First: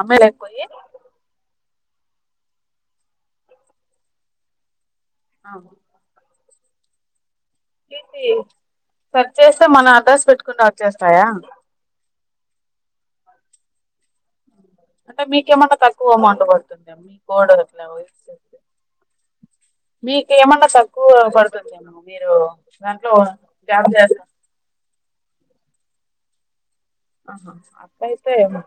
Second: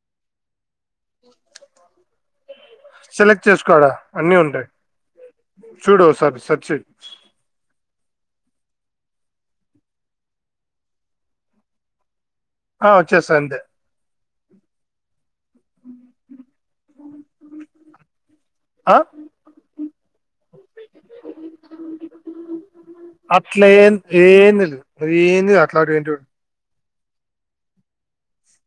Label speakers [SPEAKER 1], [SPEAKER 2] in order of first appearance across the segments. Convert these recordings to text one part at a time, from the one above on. [SPEAKER 1] అమ్మాయ్ లేక్పోయి
[SPEAKER 2] సెలెక్ట్ చేసుకో ఆడా అన్ని ఉంటాయి చూడు ఓ సారి సర్చ్ చెయ్ [inaudible]
[SPEAKER 1] తీసి సర్చ్ చేస్తే మన అడ్రస్ పెట్టకుంట వచేస్తాయా
[SPEAKER 2] ఆ వచ్చేస్తాయి అంతే
[SPEAKER 1] అంటే మీకేమన్నా తక్కువ అమౌంట్ పడుతుందమో మీ కోడ్ అట్లా [unintelligible] చేతే
[SPEAKER 2] ఆ
[SPEAKER 1] మీకేమన్నా తక్కువ పడుతుందెమో మీరు దాంట్లో జాబ్ చేస్త
[SPEAKER 2] నువ్ ఏందిర అట్లాటి వింటుండు
[SPEAKER 1] ఆహా అక్కయ్ ఏమో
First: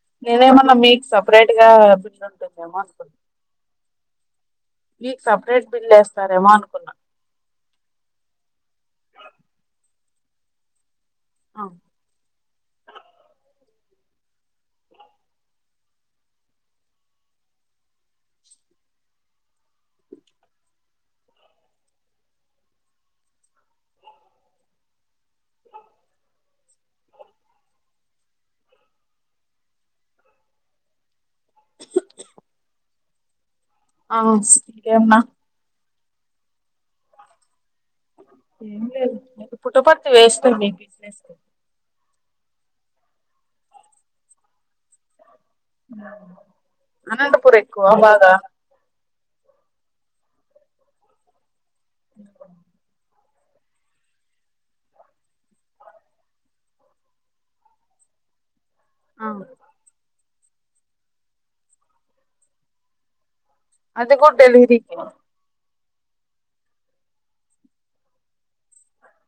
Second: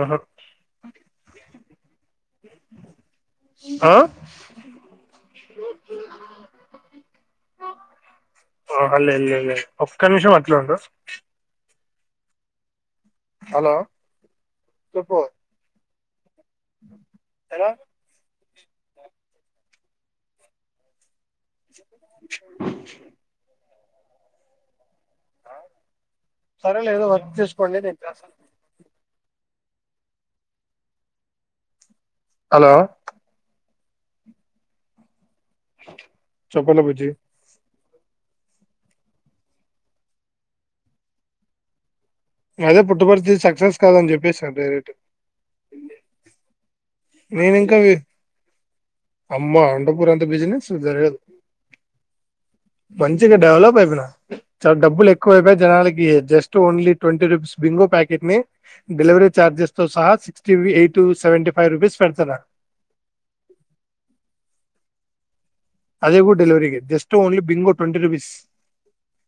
[SPEAKER 2] ఆహా
[SPEAKER 1] గిదేమన్న మీకు సపరేట్గా బిల్ ఉంటుందేమో అనుకున్నా
[SPEAKER 2] ఆ
[SPEAKER 1] మీకు సపరేట్ బిల్ వేస్తారేమో అనుకున్నా
[SPEAKER 2] ఒక నిమిషం అట్లుండు
[SPEAKER 1] అ
[SPEAKER 2] హలో చెప్పు ఎలో [inaudible] సరేలే ఏదో వర్క్ చేసుకోండి నేను చేస్తనమి హలో
[SPEAKER 1] అవున్ సి [unintelligible] నా
[SPEAKER 2] చప్పలబుజి
[SPEAKER 1] ఏం లేదు నీకు పుట పర్తి ఏస్కో నీ బిజినెసు
[SPEAKER 2] అదే పుట్టుబరితి సక్సెస్ కాదని చెప్పేసారు డైరెక్ట్
[SPEAKER 1] అనంతపూర్
[SPEAKER 2] నేను ఇంకా
[SPEAKER 1] ఎక్కువ
[SPEAKER 2] వి-
[SPEAKER 1] బాగా
[SPEAKER 2] ఇ బిజినెసు జరగదు
[SPEAKER 1] ఉహు
[SPEAKER 2] మంచిగా డెవలప్ అయిపోయినా చాలా డబ్బులు ఎక్కువ అయిపోయి జనాలకి just only twenty rupees Bingo packet ని డెలివరీ చార్జెస్ తో సహా six to eight to seventy five rupees పెడ్తున్నారు
[SPEAKER 1] అది కూడా డెలివరికి
[SPEAKER 2] అదే కూడా డెలివరికి just only Bingo twenty rupees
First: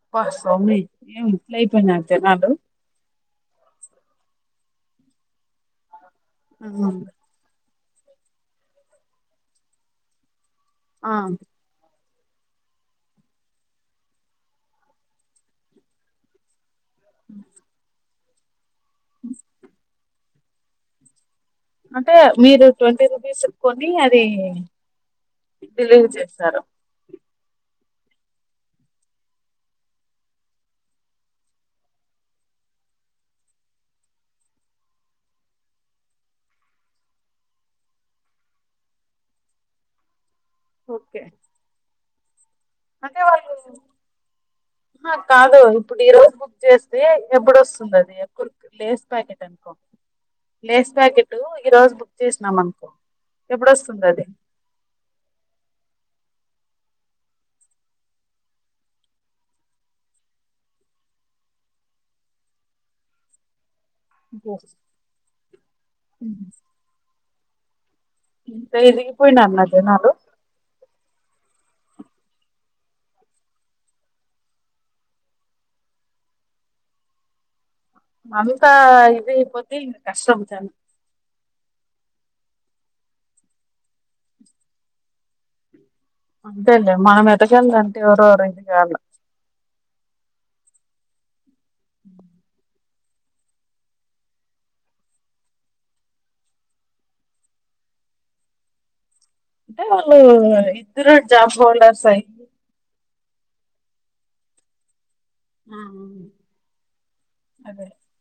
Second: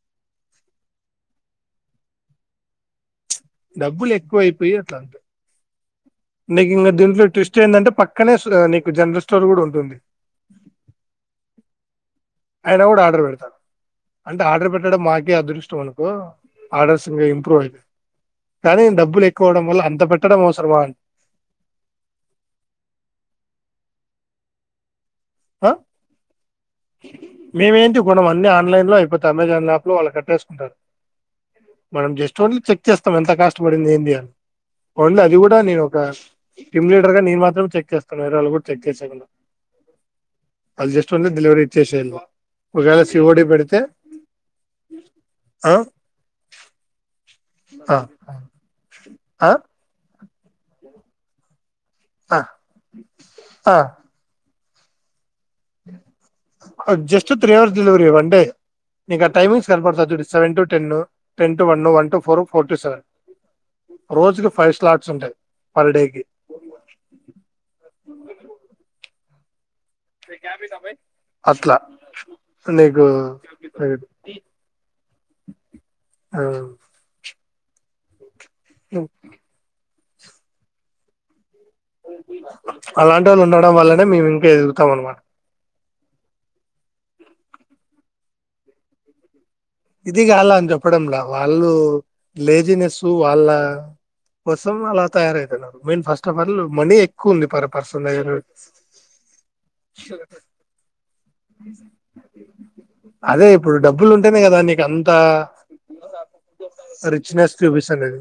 [SPEAKER 1] అబ్బా స్వామి ఏం ఇట్ల అయిపోయినారు జనాలు
[SPEAKER 2] డబ్బులు ఎక్కువ అయిపోయి అట్లంతే నీకు ఇంక దింట్లో ట్విస్ట్ ఏందంటే పక్కనే స నీకు జనరల్ స్టోర్ కూడా ఉంటుంది
[SPEAKER 1] ఆ
[SPEAKER 2] అయనా కూడా ఆర్డర్ పెడతాడు అంటే ఆర్డర్ పెట్టడం మాకే అదృష్టం అనుకో ఆర్డర్స్ ఇంగా ఇంప్రూవ్ అయిపెయ్ కానీ డబ్బులు ఎక్కువడం వల్ల అంతట్టి కట్టడం అవసరమా అని
[SPEAKER 1] అంటే మీరు ట్వంటీ రూపీస్ చెప్పుకోండి అది
[SPEAKER 2] ఆ?
[SPEAKER 1] డెలివెరీ జేస్తారు
[SPEAKER 2] మేమేంటి గుం అన్ని ఆన్లైన్ లో అయిపోతే అమెజాన్ యాప్ లో వాళ్ళు కట్టేసుకుంటారు మనం జస్ట్ ఓన్లీ చెక్ చేస్తాం ఎంత కాష్టపడింది ఏ అని ఓన్లీ అది కూడా నే ఒక టీమ్ లీడర్ గా నేనే మాత్రమే చెక్ చేస్తాను వేరే వాళ్ళు చెక్ చేసేకి ఉండదు అల్ జస్ట్ ఓన్లీ డెలివరీ ఇత్యే ఇల్
[SPEAKER 1] అదే వాళ్ళు కాదు
[SPEAKER 2] ఆ
[SPEAKER 1] ఇప్పుడు ఈ రోజు బుక్ చేస్తే
[SPEAKER 2] ఆ
[SPEAKER 1] ఎబ్బుడొస్తుందది ఎ కురుకు లేస్ ప్యాకెట్
[SPEAKER 2] ఆ
[SPEAKER 1] అనుకో లేేస్ ప్యాకెటు ఈ రోజు బుక్ చేసినాం అనుకో
[SPEAKER 2] ఆ
[SPEAKER 1] ఎప్పుడొస్తుందది
[SPEAKER 2] just three hours delivery one day నీకు టైమింగ్స్ కనపడతాది జూడి seven to ten ten to one one to four four to seven రోజుకి ఫైవ్ స్లాట్స్ ఉంటాయి పర్ డేకి
[SPEAKER 1] ఇంత [unintelligible]
[SPEAKER 2] అట్లా' నీకు
[SPEAKER 1] అంత ఇది ఐపోతే కష్టం శానా
[SPEAKER 2] అలాంటి వాళ్ళు ఉండడం వల్లనే మేము ఇంక ఎదుగుతాం అనమాట
[SPEAKER 1] అంతేండి మనమెదగళ్లన్టే ఎవురో ఒగరు ఇదిగాళ్ల
[SPEAKER 2] ఇది గాళ్ళని జెప్పడం గాదు వాళ్ళు లేజినెస్ సో వాళ్ళ కోసం అలా తయారవుతున్నారు men first of all money ఎక్కువ ఉంది పర్ పర్సన్ దగ్గర
[SPEAKER 1] అంటే వాళ్ళు ఇద్దరు జాబ్ హోల్డర్స్ అయి
[SPEAKER 2] అదే ఇప్పుడు డబ్బలుంటేనే కదండి గమ్
[SPEAKER 1] ఉ
[SPEAKER 2] రిచ్నెస్
[SPEAKER 1] అదె
[SPEAKER 2] చూపిస్తున్నది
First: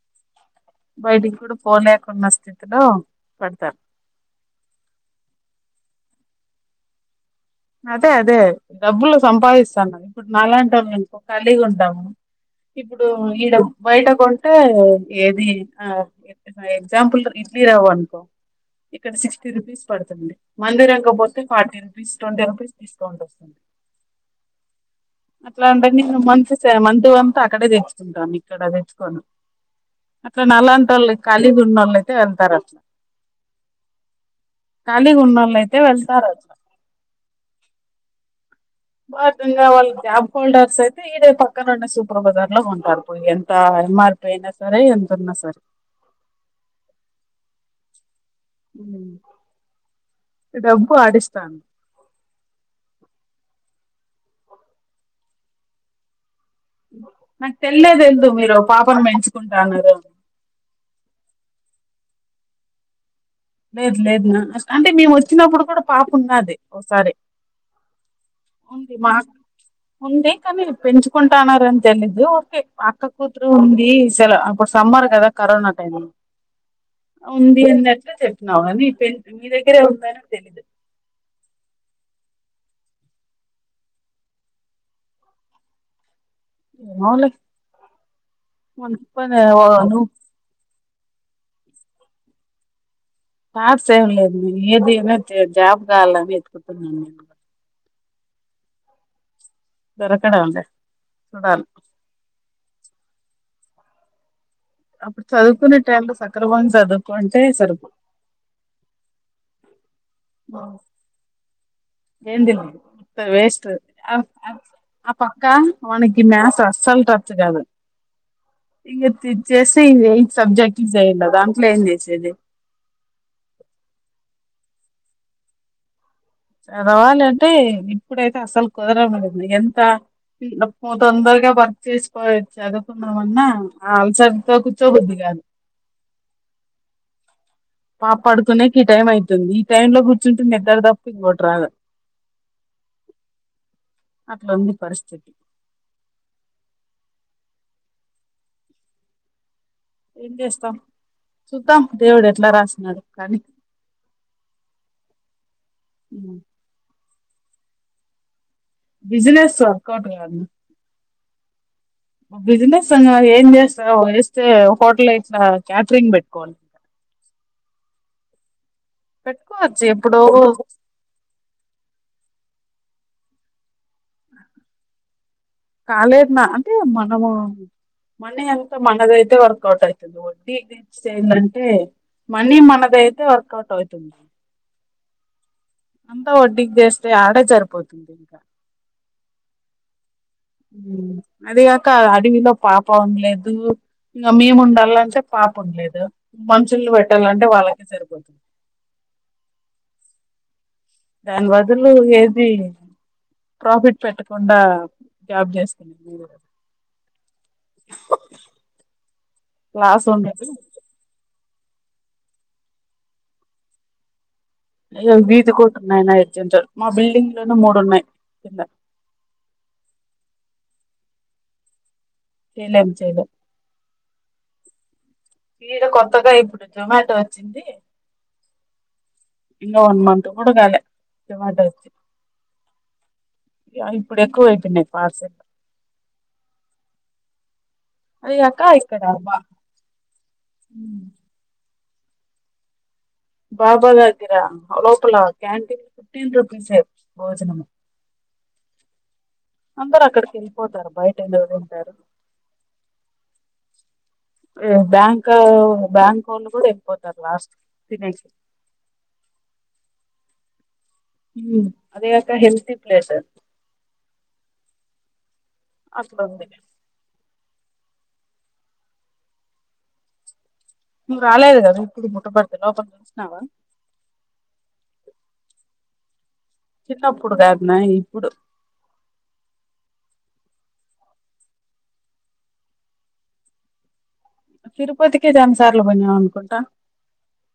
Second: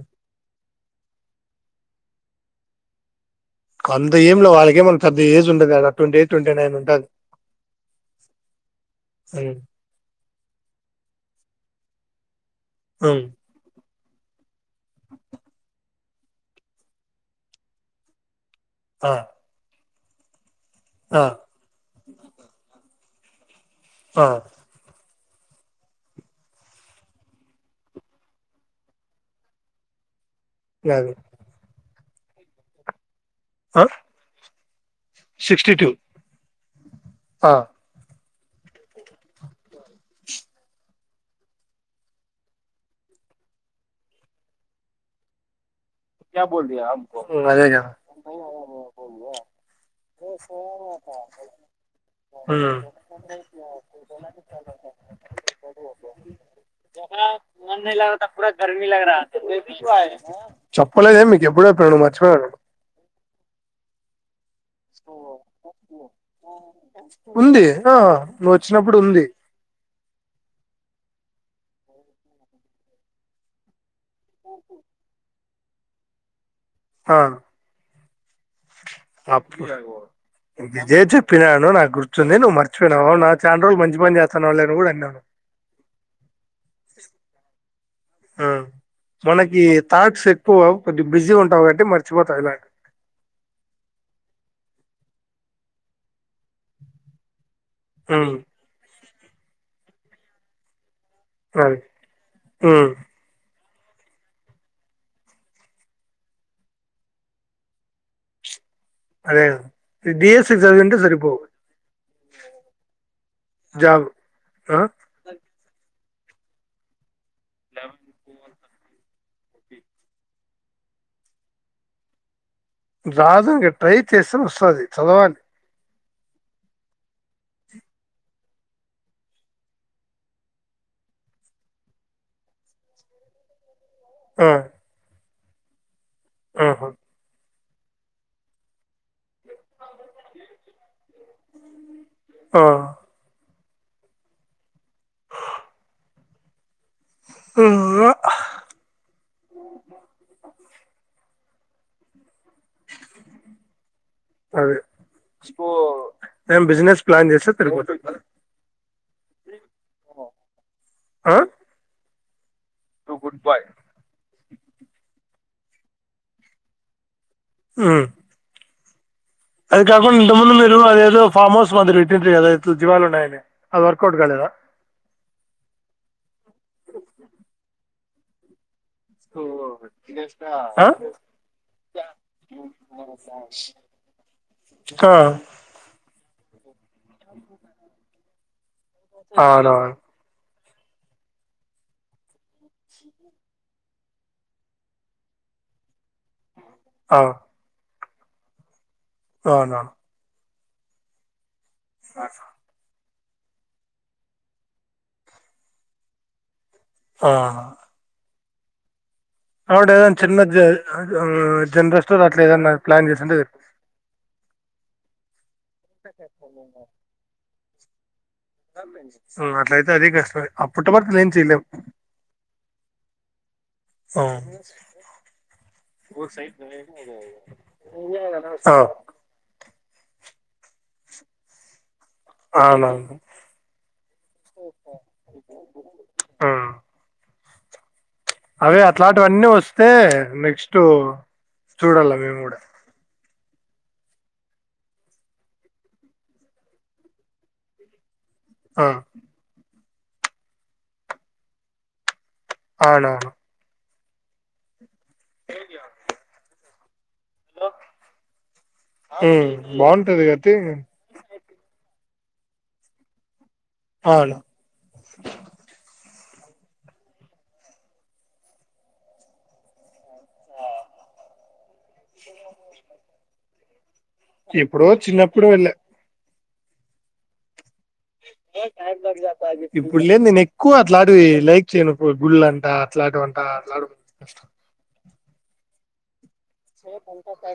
[SPEAKER 1] బయటికి కూడా పోలేకున్న స్తి డ
[SPEAKER 2] అంత ఎంలే వాళ్ళక ఏమం పెద్ద ఏజ్ ఉండదేడ ట్వంటీ ఎయిట్ ట్వంటీ నైన్ ఉంటర్
[SPEAKER 1] అదే అదే డబ్బులు
[SPEAKER 2] ఉమ్,
[SPEAKER 1] సంపాదిస్తానప్పుడు నాలాంటోళ్ళు ఎందుకు కాలీగుంటాము ఇప్పుడు
[SPEAKER 2] ఉమ్,
[SPEAKER 1] ఈడ బయట కొంటే ఏది ఆ ఎగ్జాంపుల్ ఇడ్లీ రవ్వ అనుకో ఇక్కడ
[SPEAKER 2] ఆ,
[SPEAKER 1] సిక్స్టీ రుపీస్ పడుతుంది మందిరంగ
[SPEAKER 2] ఆ,
[SPEAKER 1] పోతే ఫార్టీ రూపీస్ ప్లస్ [unintelligible] స్కౌంట్ వస్తుంది
[SPEAKER 2] ఆ
[SPEAKER 1] అట్లా అంటే నేను మంత్స్ సెవన్ మంత్ అంత అక్కడే తెచ్చుకుంటాము ఇక్కడ తెచ్చుకోము అట్లా నాలాంటి
[SPEAKER 2] అది
[SPEAKER 1] వొళ్ళు కాళీ గా ఉన్నొల్లు ఉంటే ఉంటారట్ల
[SPEAKER 2] అ
[SPEAKER 1] ఖాళీగున్నోళ్ళు అయితే వెళ్తారు అట్ల
[SPEAKER 2] ఆ
[SPEAKER 1] బాగా ఉన్నా వాళ్ళు జాబ్ హోల్డర్స్ అయితే ఇడే పక్కన ఉండే సూపర్ బజార్ లో కొంటారు పోయి ఎంత ఎంఆర్పి అయినా సరే ఎంత ఉన్నా సరే
[SPEAKER 2] క్యా బోల్రీ ఆమ్ కో
[SPEAKER 1] డబ్బు ఆడిస్తాను
[SPEAKER 2] [inaudible] జ
[SPEAKER 1] నాకు తెల్లే
[SPEAKER 2] మన
[SPEAKER 1] తెల్దు
[SPEAKER 2] ప
[SPEAKER 1] మీరు
[SPEAKER 2] గర్మీగ
[SPEAKER 1] పాపను
[SPEAKER 2] ర
[SPEAKER 1] పెంచుకుంటాన్నారు
[SPEAKER 2] [unintelligible] ఎమ్ మీకి ఎప్పుడు వత్తాది నిను మర్చిపొయాను
[SPEAKER 1] లేదు లేదు నాన ఒకసారి
[SPEAKER 2] ఉంది ఆ నువ్వు వచ్చినప్పుడు ఉంది
[SPEAKER 1] ఉంది కానీ పెంచుకుంటాన్నారని తెలీదు ఓకే అక్క కూతురు ఉంది సెల అప్పుడు సమ్మర్ కదా కరోనా టైం ఉంది అంద [inaudible] [inaudible] నవమి
[SPEAKER 2] జయ [unintelligible] త చెప్పినాను నాకు గుర్ నువ్వు మర్చిపోయినవా చాలా రోజులు మంచి పని చేస్తాన్నావు అని కూడా అన్నాను
[SPEAKER 1] ఏమోలే
[SPEAKER 2] ఆ
[SPEAKER 1] మనకి ఇబ్బంది ఓ,
[SPEAKER 2] మనకి
[SPEAKER 1] నువ్వు
[SPEAKER 2] థాక్స్ [unintelligible] ఎక్కు కొద్ది గా బిజీగా ఉంటావు కాబట్టి మర్చిపోతావు ఇలాగా
[SPEAKER 1] థాంట్స్ ఏమ్ ఉండవండి ఏదిఏమైనా జాబ్ కావాలని వెతుకుతున్నా నిను
[SPEAKER 2] మ్మ్ హ్మ్
[SPEAKER 1] దొరకడం ల్య చూడలి
[SPEAKER 2] మ్మ్
[SPEAKER 1] అప్పుడు చదువుకున్న టైం సక్రమంగా చదువుకుయింటే సరిపోవ్
[SPEAKER 2] అదే కదా
[SPEAKER 1] ఏంది లేదు వుత్త వేస్ట్
[SPEAKER 2] జాబ్
[SPEAKER 1] ఆ ఆ పక్కా మనకి మ్యాథ్స్ అస్సలు టా ఇంగ [unintelligible] కాదు ఇ ఇది చేసి ఇది ఎయిట్ సబ్జెక్ట్లు వేయ్యాల్ల దాంట్లో ఏం చేసేది
[SPEAKER 2] రాదు ఇగ ట్రై చేస్తనే వస్తది, చదవాలి.
[SPEAKER 1] చదవాలంటే, ఇప్పుడైతే అస్సలు కుదరదని చెప్పిన. ఎంత తొందరగా వర్క్ చేసుకోని చదువుకుందామన్నా ఆ
[SPEAKER 2] ఆ,
[SPEAKER 1] అల్సర్తో కూర్చోబుద్ది కాదు.
[SPEAKER 2] ఆహా
[SPEAKER 1] ఆ పడుకునేకి ఈ టైం అయితుంది. ఈ టైం లో కూర్చుంటే నిద్ద్ర తప్ప, ఇంగోటి రాదు.
[SPEAKER 2] ఆ
[SPEAKER 1] అట్లుంది పరిస్థితి.
[SPEAKER 2] ఎమ్మొ
[SPEAKER 1] ఏం చేస్తాం చూద్దాం దేవుడెట్
[SPEAKER 2] అదే, ఏం బిజినెస్ ప్లాన్ చేస్తే తిరుపతిక్
[SPEAKER 1] బిజినెస్ వర్కౌట్ గా అన్నా.
[SPEAKER 2] ఆ
[SPEAKER 1] బిజినెస్ అన్నాక ఏం చేస్తమ్, ఇస్తే హోటల్ ఎట్లా? క్యాటరింగ్ పెట్టుకోవాలింక.
[SPEAKER 2] ఉమ్
[SPEAKER 1] పెట్టుకోవచ్చు
[SPEAKER 2] అది కాకుండ
[SPEAKER 1] ఎప్పుడో
[SPEAKER 2] ఇంతకుముందు మీరు, అదేదో ఫార్మ్ హౌస్ మాదిరి పెట్టుంటిరి కదా ఎద్ జీవాల ఉన్నాయన్ని అవి వర్కౌట్ కాలేదా
[SPEAKER 1] కాలేదుమా అంటే మనము మండే అంత మనదైతే
[SPEAKER 2] ఆ
[SPEAKER 1] వర్కౌట్ అవుతది వడ్డీకి
[SPEAKER 2] ఆ
[SPEAKER 1] తెచ్చి ఏందంటే మనీ మనదైతే వర్కౌట్ అవుతుంది అంతా వడ్డీకి జెస్తే ఆడ సరిపోతుంది ఇంకా
[SPEAKER 2] అవునవును
[SPEAKER 1] అదిగాక అడవిలో పాప ఉండలేదు ఇంగా మేము ఉండాలి అంటే పాప ఉండలేదు మనుషులు పెట్టాలంటే వాళ్ళకే సరిపోతుంది
[SPEAKER 2] అవునా
[SPEAKER 1] రన్వద్ దులు ఏది ప్రాఫిట్ పెట్టకుండా జ్యాబ్ చేసుకుని మీరు గూడ
[SPEAKER 2] ఆ అవుడద
[SPEAKER 1] లాస్ ఉండదు
[SPEAKER 2] చిన్నజ అవునా జనరల్ స్టోర్ అట్లా ఏదన్నా ప్లాన్ చేసింటే
[SPEAKER 1] వీధి ఒకటి ఉన్నాయి నా ఎగ్జామ్స్ సెంటర్ మా బిల్డింగ్ లోనే మూడు ఉన్నాయి కింద
[SPEAKER 2] అట్లయితే అదే కష్టమే అప్పుటపరతిలో ఏం చేయలేము
[SPEAKER 1] చేయలేం చేయలేం
[SPEAKER 2] ఆ
[SPEAKER 1] ఇడా కొత్తగా ఇప్పుడు జొమాటో వచ్చింది
[SPEAKER 2] అ
[SPEAKER 1] ఇంగా వన్ మంత్ కూడ గాలె జొమాటో వచ్చి
[SPEAKER 2] అవునవును
[SPEAKER 1] ఎప్పుడెక్కువ అయిపోయినాయి పార్సెల్
[SPEAKER 2] ఆ అవే అట్లాంటివన్నీ వస్తే నెక్స్ట్ చూడాల మేము గూడా
[SPEAKER 1] బాబాగారి దగ్గర అలోపలా క్యాంటీన్ ఫీఫ్టీన్ రూపీస్ భోజనము
[SPEAKER 2] ఆ
[SPEAKER 1] అందరు అక్కడికి వెళ్ళిపోతారు బయట ఎవరు ఉంటారు
[SPEAKER 2] అవునవును
[SPEAKER 1] ఏ బ్యాంక్ బ్యాంక్ ఒళ్ళు కూడా పోతుర
[SPEAKER 2] ఎ బాగుంటది గద కే
[SPEAKER 1] మ్ అది గాక హెల్తి ప్లేస్ అది
[SPEAKER 2] అవును
[SPEAKER 1] అట్లుంది నువు రాలేదు గదా ఇప్పది ముట్టబడతల లోపల చూసినవా
[SPEAKER 2] ఏప్పుడో, చిన్నప్పుడు వెళ్ళా.
[SPEAKER 1] చిన్నప్పుడుగాద్
[SPEAKER 2] ఇప్పుడులెంది నిక్ క్కువ అట్లాటిది లైక్ చేయను గు గుల్లాంటా? అట్లాంటివంటా అడు
[SPEAKER 1] తిరుపతికి రెండు సార్లు బోయినం అనుకుంట్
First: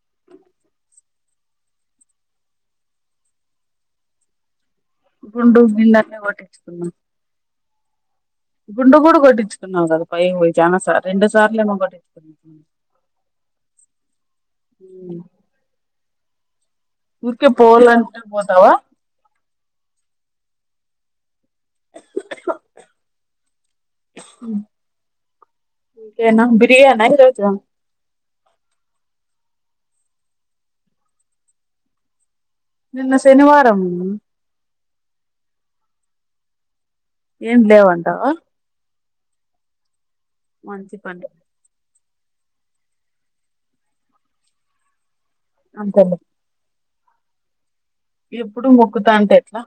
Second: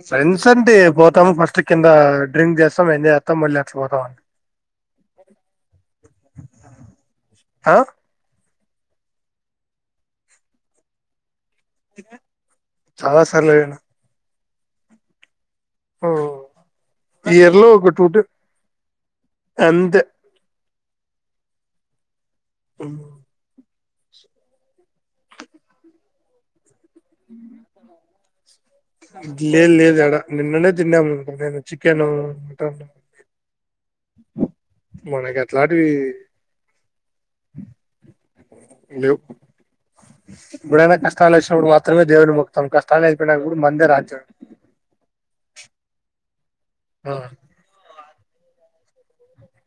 [SPEAKER 2] ఫ్రెండ్స్ అంట్టే, పోతమ ఫస్ తె కింద డ్రింక్ చేస్తాం, ఎంజాయ్ చేస్తాం, మళ్ళీ అచ్చిపోతామంటె
[SPEAKER 1] గుండు నిన్నట్నె గొట్టిచ్చుకున్న.
[SPEAKER 2] ఆ
[SPEAKER 1] గుండు కూడ కొట్టించుకున్నావు కదా పైకి పోయి. చానా సార్, రెండు సార్
[SPEAKER 2] చాలా సార్లు పోయిన.
[SPEAKER 1] ఉమ్
[SPEAKER 2] ఉమ్
[SPEAKER 1] ఊర్కె పోవలాంటె పోతావ?
[SPEAKER 2] అంతే. మ్
[SPEAKER 1] ఇంకేంటండి? ఫ్రీయా అన్న ఈరోజు?
[SPEAKER 2] ది లేదు లేదు ఆడా. నిన్ననే తిన్నాము నేను చిక్కను
[SPEAKER 1] నిన్న శనివారమన్నా.
[SPEAKER 2] మనకి అట్లాటివి
[SPEAKER 1] ఏం లేవంటావా
[SPEAKER 2] లెవ్ బడన
[SPEAKER 1] మంచి పని
[SPEAKER 2] కష్టాలచ్చినపుడు వాళ్ళు త్రమే దేవుని మొక్కుతాం కష్టాలు అయిపోయినక్కా పోన్ మందర ఆచర్
[SPEAKER 1] అంతలే
[SPEAKER 2] అ
[SPEAKER 1] ఎప్పుడు మొక్కుతాంటే వా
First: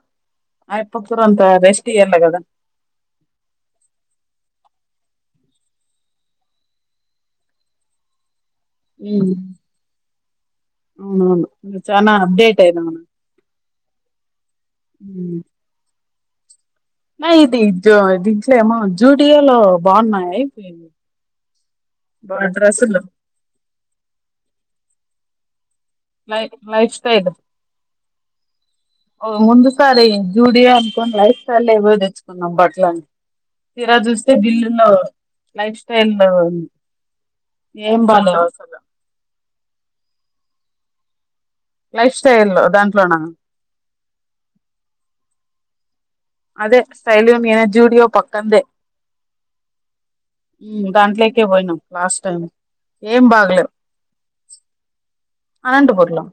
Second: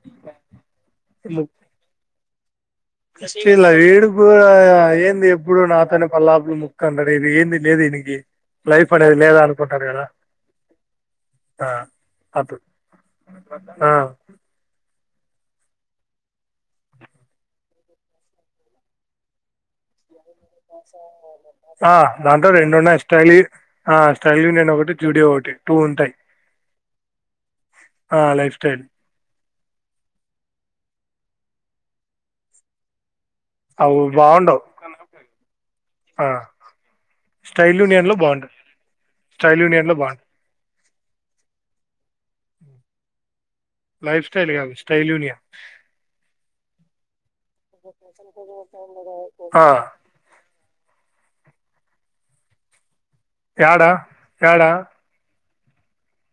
[SPEAKER 1] అయప్ప కూడా కొంత రెస్ట్ ఇయ్యాలి కదా
[SPEAKER 2] ఫస్టు ఎంద్ ఎడుపు ఏంది ఎప్పుడు నాతోనే పల్లాపులు ముక్క అన్నాది ఇది ఏంది దేనికి లైఫ్ అనేది నేన్ అనుకుంటాన్నా గాద
[SPEAKER 1] అవునవును
[SPEAKER 2] ఆ
[SPEAKER 1] నువ్వు చానా
[SPEAKER 2] అటు
[SPEAKER 1] అప్డేట్ అయినావు
[SPEAKER 2] అ
[SPEAKER 1] ఉ న ఇది జో దించేమో జ్యూడియోలో బాగున్నాయి
[SPEAKER 2] ఆ
[SPEAKER 1] బా
[SPEAKER 2] దాంతో
[SPEAKER 1] డ్రెస్సులు
[SPEAKER 2] రెండున్నాయి స్టైల్యీ ఆ స్టైల్వి నేన్ ఒకటి జూడియో ఒకటి టూ ఉంటాయి
[SPEAKER 1] లై లైఫ్ స్టైల్
[SPEAKER 2] ఆ లైఫ్ స్టైల్
[SPEAKER 1] ఓ ముందుకాడి జూడియో అంట లైఫ్ చాలొ ఎవో తెచ్చుకున్నాం బట్టలని తీరా
[SPEAKER 2] అవి
[SPEAKER 1] చూస్తే
[SPEAKER 2] బాగుండవు
[SPEAKER 1] బిల్లును లైఫ్ స్టైల్
[SPEAKER 2] ఆ
[SPEAKER 1] ఏం బాలేదు అసలు
[SPEAKER 2] స్టైల్డ్ యూనియన్ లో బాగుంటాయి
[SPEAKER 1] లైఫ్ స్టైల్ దాంట్లో నా
[SPEAKER 2] లైఫ్ స్టైల్ కాదు స్టైల్ యూనియన్
[SPEAKER 1] అదే స్టైల్ యూనియన్ జూడియో పక్కందే
[SPEAKER 2] ఆ
[SPEAKER 1] యు దాంట్లోకి పోయినం లాస్ట్ టైం ఏం బాగలేవు
[SPEAKER 2] యాడ యాడ
[SPEAKER 1] అనంతపూర్ లో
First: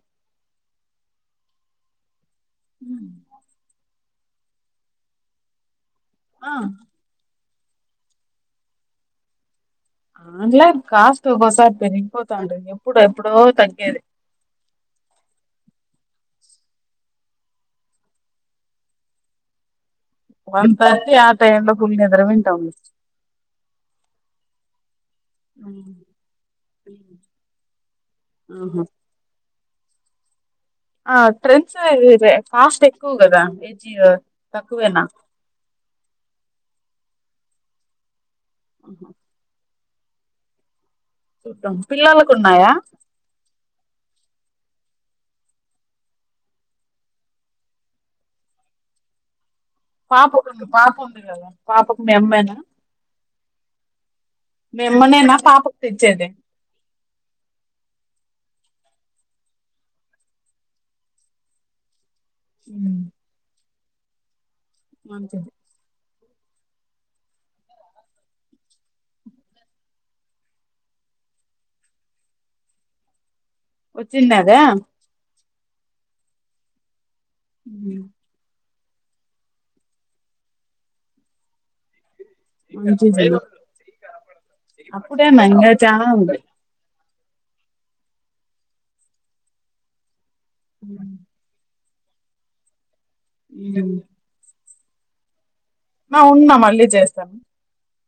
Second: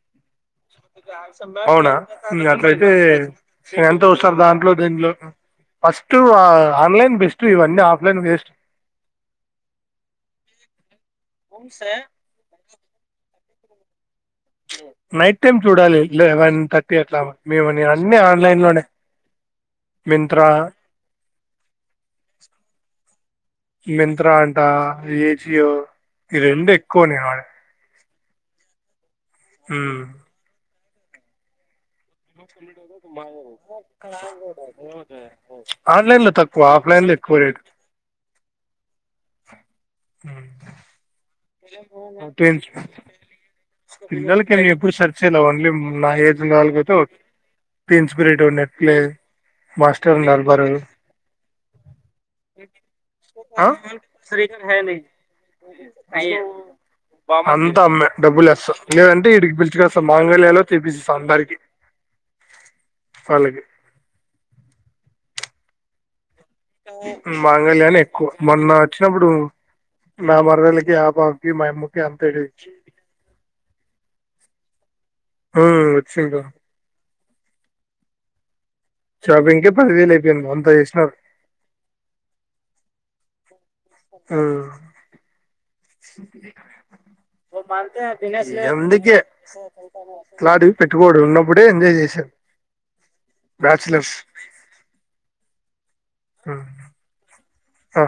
[SPEAKER 2] అవునా అట్లయితే చే ఒకసారి దాంట్లో దీంట్లో ఫస్ట్
[SPEAKER 1] ఆ
[SPEAKER 2] ఆన్లైన్ బెస్ట్ ఇవన్నీ ఆఫ్లైన్ వేస్ట్
[SPEAKER 1] ఆన్లైన్ కాస్ట్ ఒక్కోసారి పెరిగిపోతావుంటది ఇప్పుడు ఎప్పుడో తగ్గేది
[SPEAKER 2] నైట్ టైమ్ చూడాలి లెవెన్ థర్టీ అట్లా మేము అన్ని ఆన్లైన్ లోనే మింత్రా
[SPEAKER 1] వన్ థర్టీ ఆ టైమ్ లో పుల్ నిద్రపోయి ఉంటాం
[SPEAKER 2] అజియో ఈ రెండు ఎక్కువా ఉన్నాయి
[SPEAKER 1] ఆహా
[SPEAKER 2] ఉ
[SPEAKER 1] ఆ ట్రెండ్స్ కాస్ట్ ఎక్కువ కదా ఏజీ తక్కువేనా
[SPEAKER 2] ఆన్లైన్ లో తక్కువ ఆఫ్లైన్ లో ఎక్కువ రేట్
[SPEAKER 1] చూద్దాం
[SPEAKER 2] హు
[SPEAKER 1] పిల్లలకు
[SPEAKER 2] అంటేన్స్
[SPEAKER 1] ఉన్నాయా
[SPEAKER 2] పిల్లల్క్ ఇక్కడ ఎప్పుడు సర్చేలేవు. ఓన్లీ హుమ్ నా ఏజ్ ఉన్న వాళ్లకైతే ఓ టీంస్ప్రిట్ ఉన్నట్లైతే.
[SPEAKER 1] పాపకుంద్ పాప ఉంది కదా పాపకు మీ అమ్మేనా
[SPEAKER 2] ఆ
[SPEAKER 1] మీ అమ్మనేనా పాపకిచ్చే
[SPEAKER 2] ఆయే అంతా అమ్మే డబ్బులెస్స లేదంటే ఇడికి పీల్చికోస్తా మాంగళ్య లో తీపిసిస్తా అందరికి
[SPEAKER 1] హు
[SPEAKER 2] వాళ్ళకి
[SPEAKER 1] మంచదే
[SPEAKER 2] మాంగళ్యా లో ఎక్కువ మొన్న వచ్చినప్పుడు నా మరదలకి ఆ పాప కి మా అమ్మకి అంత ఇడిచ్చి
[SPEAKER 1] వచ్చిండదా
[SPEAKER 2] హ వచ్చిండా
[SPEAKER 1] ఉహు
[SPEAKER 2] షాపింగ్ కే పదివేలు అయిపోయింది అంతా చేసినారు
[SPEAKER 1] మంచిజీ
[SPEAKER 2] ఉమ్.
[SPEAKER 1] అప్పుడేనా ఇంగా జావుంది
[SPEAKER 2] లండికే కాడి
[SPEAKER 1] ఉమ్
[SPEAKER 2] పెట్టుబడి ఉన్నప్పుడే ఎంజాయ్ జేయ తు్
[SPEAKER 1] ఉమ్
[SPEAKER 2] బ్యాచలర్స్
[SPEAKER 1] ఆ ఉన్నా మళ్ళీ జేస్తాను
[SPEAKER 2] ఆ